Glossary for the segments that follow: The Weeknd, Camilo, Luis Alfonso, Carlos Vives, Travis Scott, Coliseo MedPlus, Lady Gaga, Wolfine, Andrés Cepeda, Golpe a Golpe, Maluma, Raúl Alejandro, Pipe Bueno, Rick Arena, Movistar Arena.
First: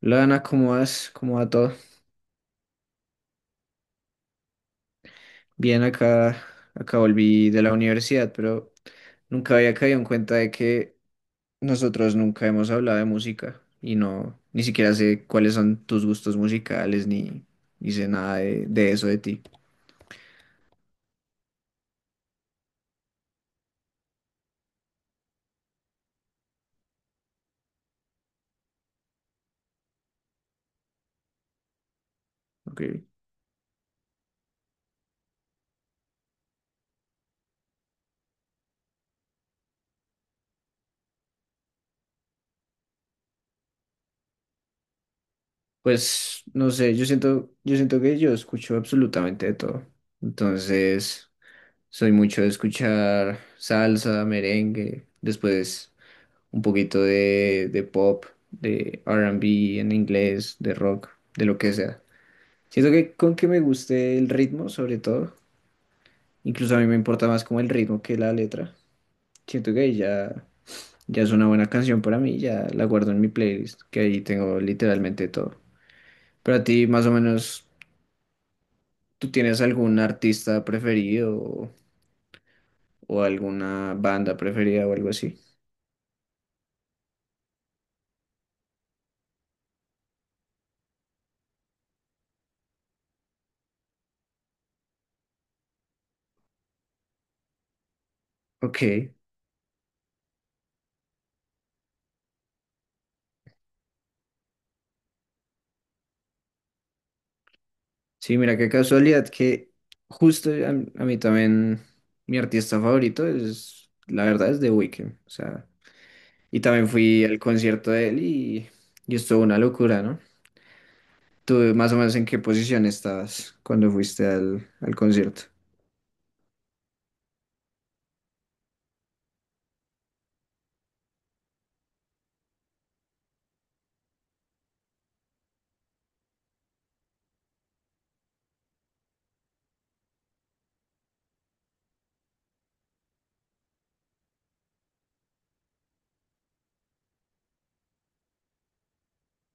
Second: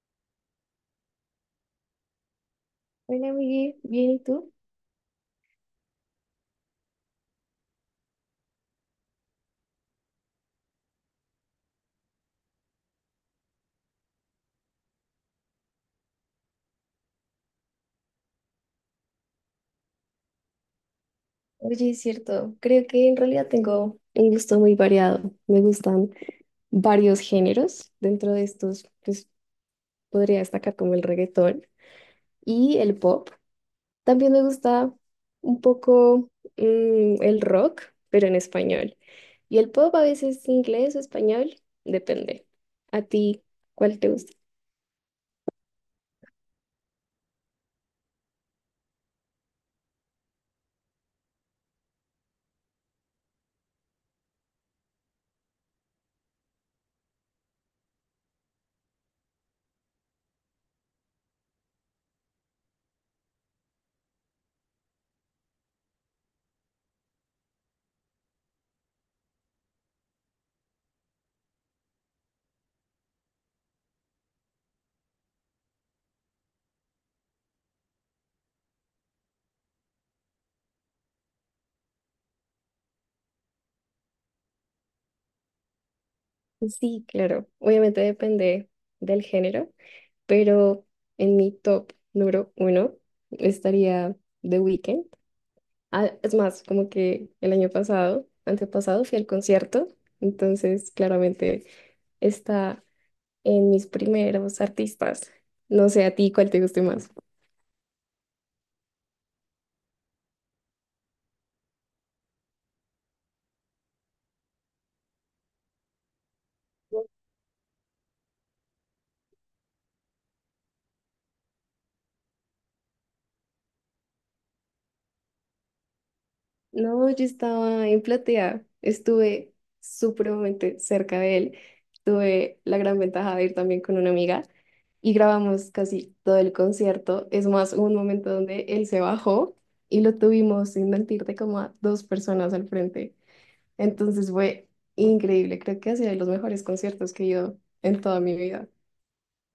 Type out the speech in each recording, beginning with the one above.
Lana, ¿cómo vas? ¿Cómo va todo? Hola, Miguel. Bien, ¿y tú? Bien, acá, acá volví de la universidad, pero nunca había caído en cuenta de que nosotros nunca hemos hablado de música y no, ni siquiera sé cuáles son tus gustos musicales ni, ni sé nada de eso de ti. Oye, es cierto. Creo que en realidad tengo un gusto muy variado. Me gustan varios géneros. Dentro de estos, pues podría destacar como el reggaetón y Ok. el pop. También me gusta un poco el rock, pero en español. Y el pop a veces inglés o español, depende. ¿A ti cuál te gusta? Pues no sé, yo siento que yo escucho absolutamente de todo. Entonces, soy mucho de escuchar salsa, merengue, después, un poquito de pop, de R&B en inglés, de rock, de lo que sea. Siento que con que me guste el ritmo, sobre todo, incluso a mí me importa más como el ritmo que la letra. Siento que ahí ya, ya es una buena canción para mí, ya la guardo en mi playlist, que ahí tengo literalmente todo. Pero a ti, más o menos, ¿tú tienes algún artista preferido o alguna banda preferida o algo así? Sí, claro. Obviamente depende del género, pero en mi top número uno estaría The Weeknd. Ah, es más, como que el año pasado, Ok. antepasado, fui al concierto, entonces claramente está en mis primeros artistas. No sé a ti cuál te guste más. Sí, mira qué casualidad que justo a, a mí también mi artista favorito es, la verdad, es The Weeknd. O sea, y también fui al concierto de y estuvo una locura, ¿no? ¿Tú más o menos en qué posición estabas cuando fuiste al concierto? No, yo estaba en Platea, estuve supremamente cerca de él. Tuve la gran ventaja de ir también con una amiga y grabamos casi todo el concierto. Es más, hubo un momento donde él se bajó y lo tuvimos, sin mentirte, como a dos personas al frente. Entonces fue increíble. Creo que ha sido de los mejores conciertos que he ido en toda mi vida.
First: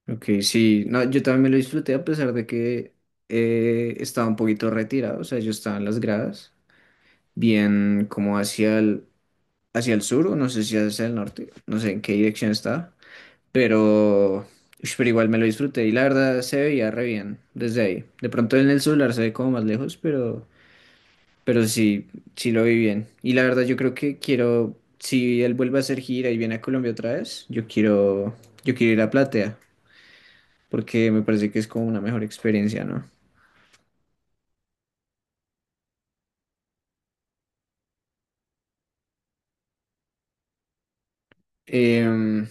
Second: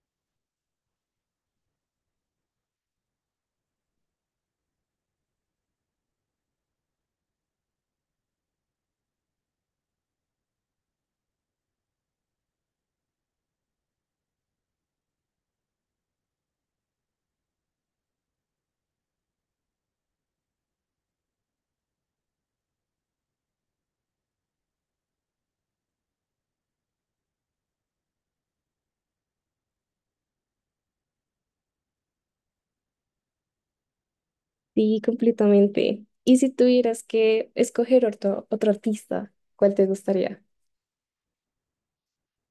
Ok, sí, no, yo también me lo disfruté a pesar de que estaba un poquito retirado, o sea, yo estaba en las gradas, bien como hacia hacia el sur, o no sé si hacia el norte, no sé en qué dirección estaba. Pero, ush, pero igual me lo disfruté y la verdad se veía re bien desde ahí. De pronto en el celular se ve como más lejos, pero sí, sí lo vi bien. Y la verdad yo creo que quiero, si él vuelve a hacer gira y viene a Colombia otra vez, yo quiero ir a Platea, porque me parece que es como una mejor experiencia, ¿no? Sí, completamente. ¿Y si tuvieras que escoger otro artista, cuál te gustaría? Em,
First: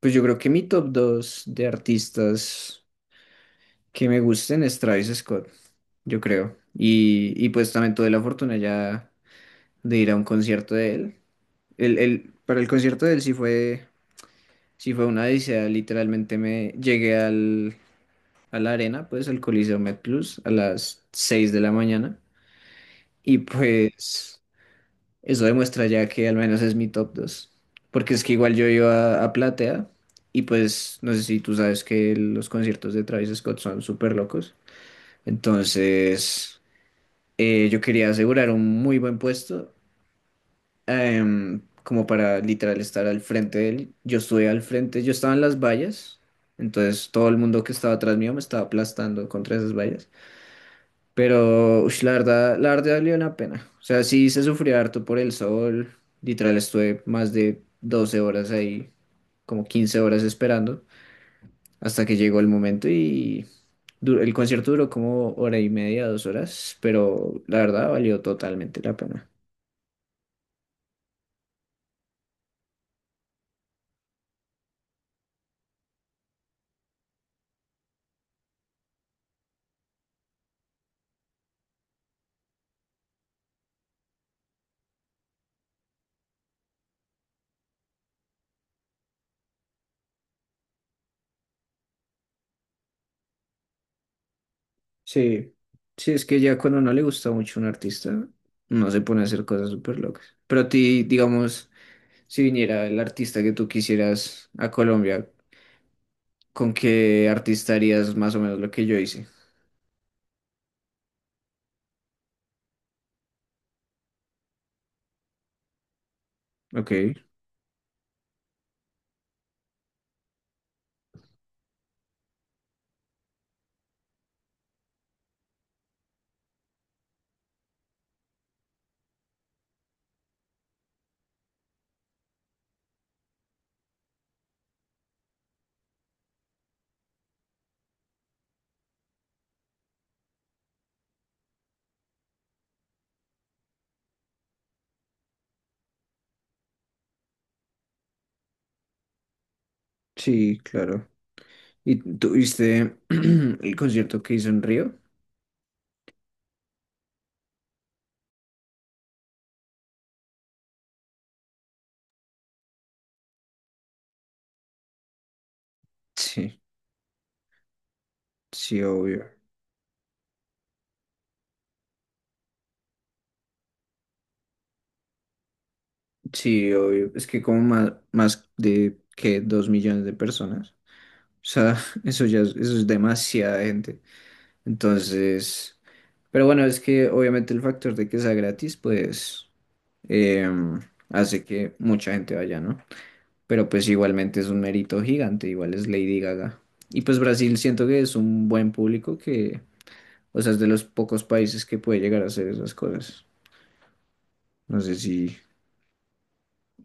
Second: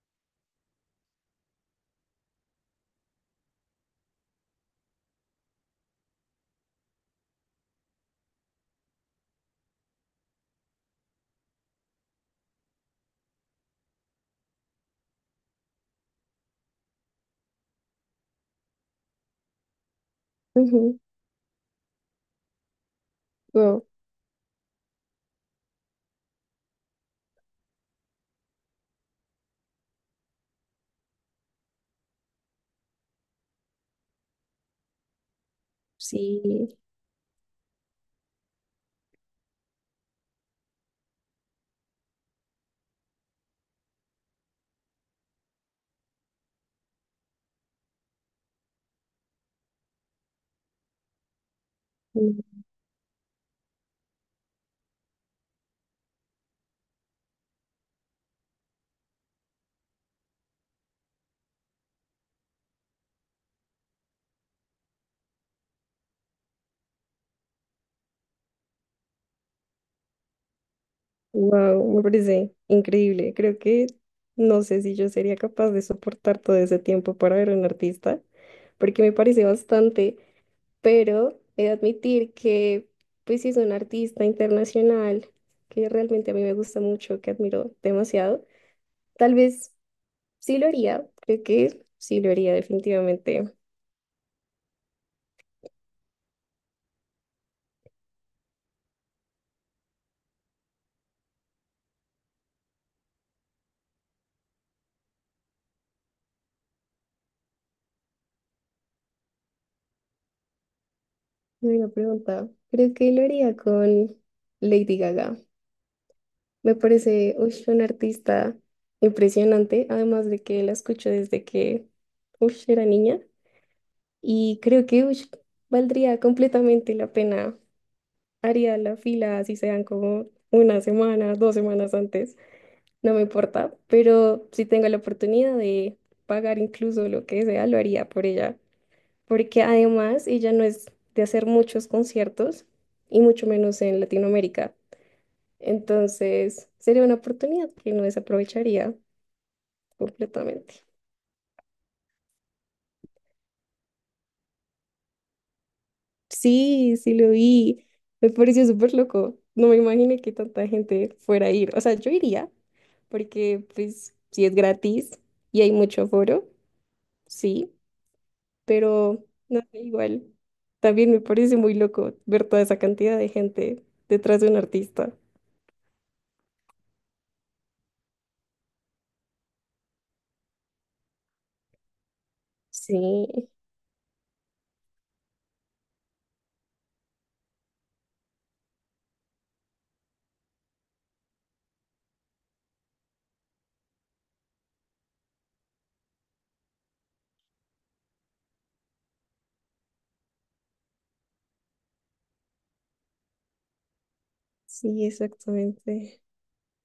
pues yo creo que mi top 2 de artistas que me gusten es Travis Scott, yo creo. Y pues también tuve la fortuna ya de ir a un concierto de él. Para el concierto de él sí fue una odisea. Literalmente a la arena, pues al Coliseo MedPlus a Ujú. las 6 de la mañana. Y Wow. pues eso demuestra ya que al menos es mi top dos. Porque es que igual yo iba a Platea y pues no sé si tú sabes que los conciertos de Travis Scott son súper locos. Entonces Sí. Yo quería asegurar un muy buen puesto, como para literal estar al frente de él. Yo estuve al frente, yo estaba en las vallas, entonces todo el mundo que estaba atrás mío me estaba aplastando contra esas vallas. Pero ush, la verdad valió la pena. O sea, sí se sufrió harto por el sol, literal estuve más de 12 horas ahí, como 15 horas esperando, hasta que llegó el momento y... El concierto duró como hora y media, dos horas, pero la verdad valió totalmente la pena. Wow, me parece increíble. Creo que no sé si yo sería capaz de soportar todo ese tiempo para ver a un artista, porque me parece bastante, pero he de admitir que, pues, si es un artista internacional que realmente a mí me gusta mucho, que admiro demasiado, tal vez sí lo haría. Creo que sí lo haría, definitivamente. Sí, sí, es que ya cuando no le gusta mucho un artista, no se pone a hacer cosas súper locas. Pero a ti, digamos, si viniera el artista que tú quisieras a Colombia, ¿con qué artista harías más o menos lo que yo hice? Una pregunta. Creo que lo haría con Lady Gaga. Me Ok, parece, uy, un artista impresionante, además de que la escucho desde que, uy, era niña y creo que, uy, valdría completamente la pena. Haría la fila, así sean como una semana, dos semanas antes, no me importa, pero si tengo la oportunidad de pagar incluso lo que sea, lo haría por ella, porque además ella no es de hacer muchos conciertos y mucho menos en Latinoamérica. Entonces, sería una oportunidad que no desaprovecharía sí, completamente. claro. ¿Y tuviste el concierto que hizo en Río? Sí, sí lo vi. Me pareció súper loco. No me imaginé que tanta gente fuera a ir. O sea, yo iría, porque pues si es gratis y hay mucho aforo, Sí, sí, sí, pero obvio. no sé, igual. También me parece muy loco ver toda esa cantidad de gente detrás de un artista. Sí, obvio. Es que como más de que dos millones de personas. O sea, eso es Sí, demasiada gente. Entonces, pero bueno, es que obviamente el factor de que sea gratis, pues eh, hace que mucha gente vaya, ¿no? Pero pues igualmente es un mérito gigante, igual es Lady Gaga. Y pues Brasil siento que es un buen público o sea, es de los pocos países que puede llegar a hacer esas cosas. No sé sí, si, exactamente.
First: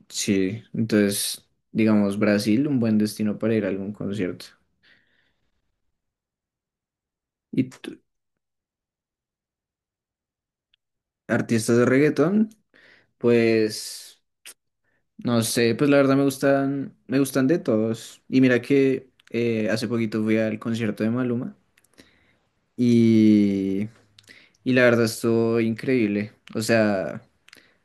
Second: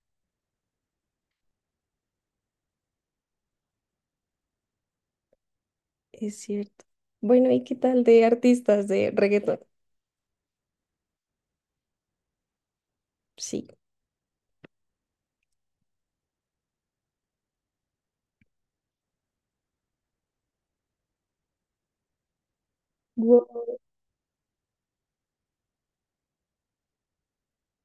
sí, entonces, digamos, Brasil, un buen destino para ir a algún concierto. Es cierto. Bueno, ¿y Y qué t- tal de artistas de reggaetón? Artistas de reggaetón, Sí. pues... No sé, pues la verdad me gustan de todos. Y mira que hace poquito fui al concierto de Maluma Wow. y, y la verdad estuvo increíble. O sea,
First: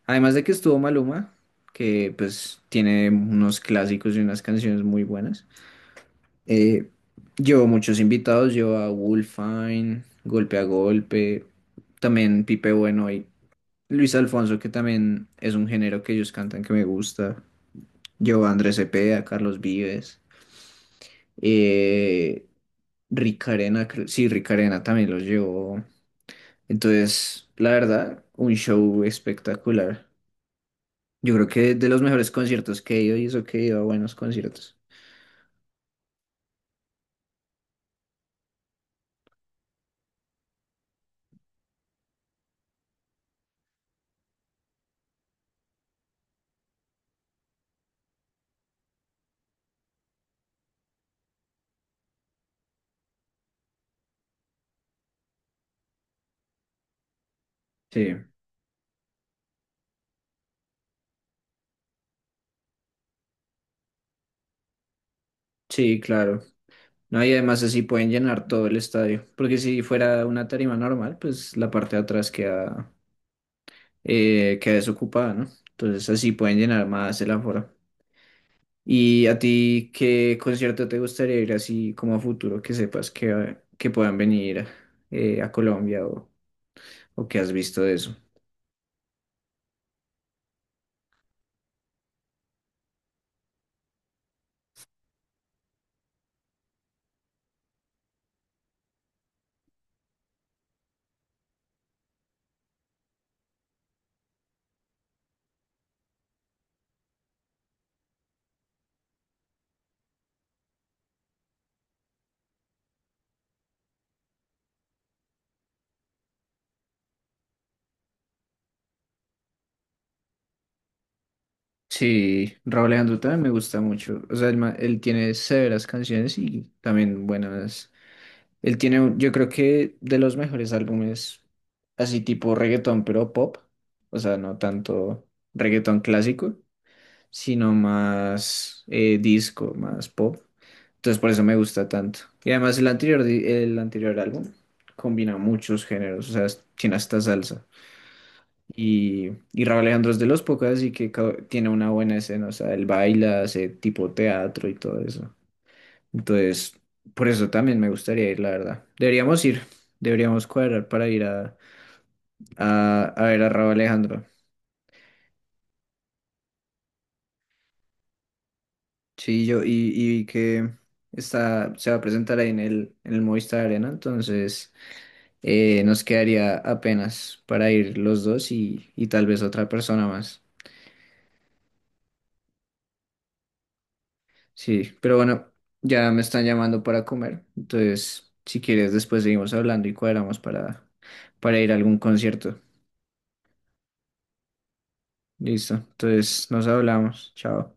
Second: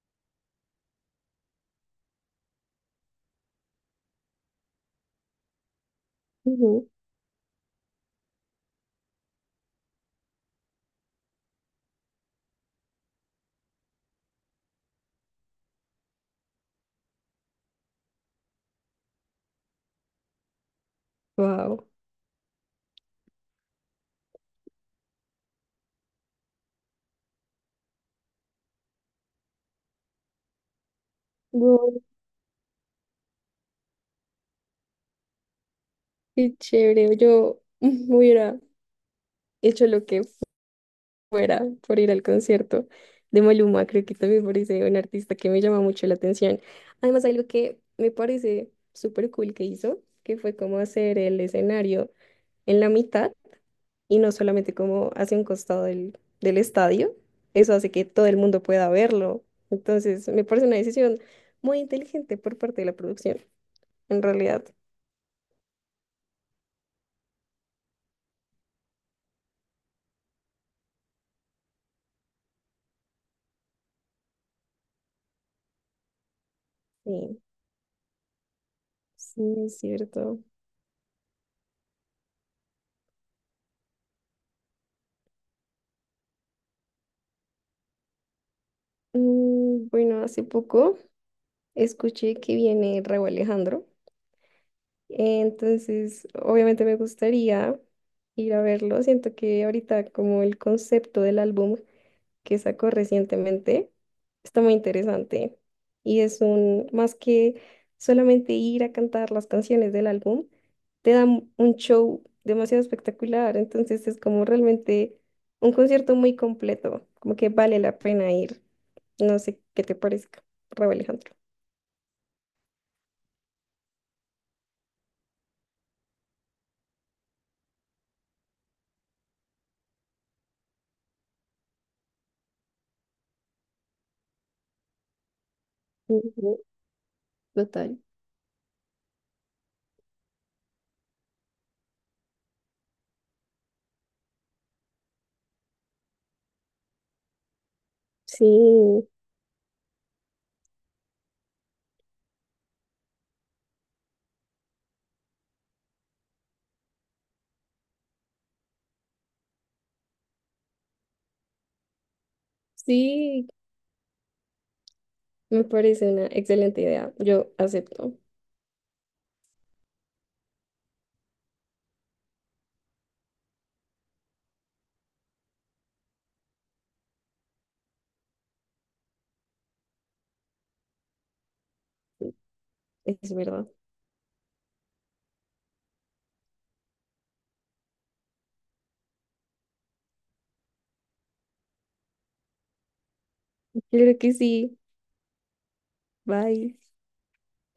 además de que estuvo Maluma, que pues tiene unos clásicos y unas canciones muy buenas, eh, llevó muchos invitados, llevó a Wolfine, Golpe a Golpe, también Pipe Bueno y Luis Alfonso, que también es un género que ellos cantan que me gusta. Llevó a Andrés Cepeda, a Carlos Vives. Eh, Rick Arena, sí, Rick Arena también los llevó. Entonces, la verdad, un show espectacular. Yo creo que de Wow, los mejores conciertos que he ido y eso que he ido a buenos conciertos. qué chévere. Yo hubiera hecho lo que fuera por ir al concierto de Maluma. Creo que también me parece un artista que me llama mucho la atención. Además, algo que me parece súper cool que hizo, que fue como hacer el escenario en la mitad y no solamente como hacia un costado del estadio. Eso hace que Sí, todo el mundo pueda verlo. Entonces, me parece una decisión muy inteligente por parte de la producción, en realidad. sí, claro. No, y además así pueden llenar todo el estadio, porque si fuera una tarima normal, pues la parte de atrás queda desocupada, ¿no? Entonces así pueden llenar más el Sí, aforo. ¿Y a sí, es ti qué cierto. concierto te gustaría ir así como a futuro que sepas que puedan venir a Colombia, o que has visto de eso? Mm, bueno, hace poco escuché que viene Raúl Alejandro, entonces obviamente me gustaría ir a verlo. Siento que ahorita como el concepto del álbum que sacó recientemente está muy interesante. Y es un, más que solamente ir a cantar las canciones del álbum, te dan un show demasiado espectacular. Entonces es como realmente un concierto muy completo, como que vale la pena ir. No sé qué te parezca Raúl Alejandro. Sí, Raúl Alejandro también me gusta mucho. O sea, él, él tiene severas canciones y también buenas. Yo creo que de los mejores álbumes, así tipo reggaetón, pero pop. O sea, no tanto reggaetón clásico, Ujú. sino Total. más disco, más pop. Entonces por eso me gusta tanto. Y además el anterior álbum combina muchos géneros, o sea, tiene hasta salsa. Sí, Y Raúl Alejandro es de los pocos, así que tiene una buena escena, o sea, él baila, hace tipo teatro y todo eso. Entonces, por eso también me gustaría ir, la verdad. Deberíamos cuadrar para ir a ver sí, a Raúl Alejandro. me parece una excelente idea. Yo acepto. Sí, y que se va a presentar ahí en en el Movistar Arena, entonces nos quedaría apenas para ir los dos y tal vez otra persona más. Es verdad. Sí, pero bueno, ya me están llamando para comer, entonces si quieres después seguimos hablando y cuadramos para ir a algún concierto. Creo que sí. Listo, entonces nos Bye. hablamos, chao.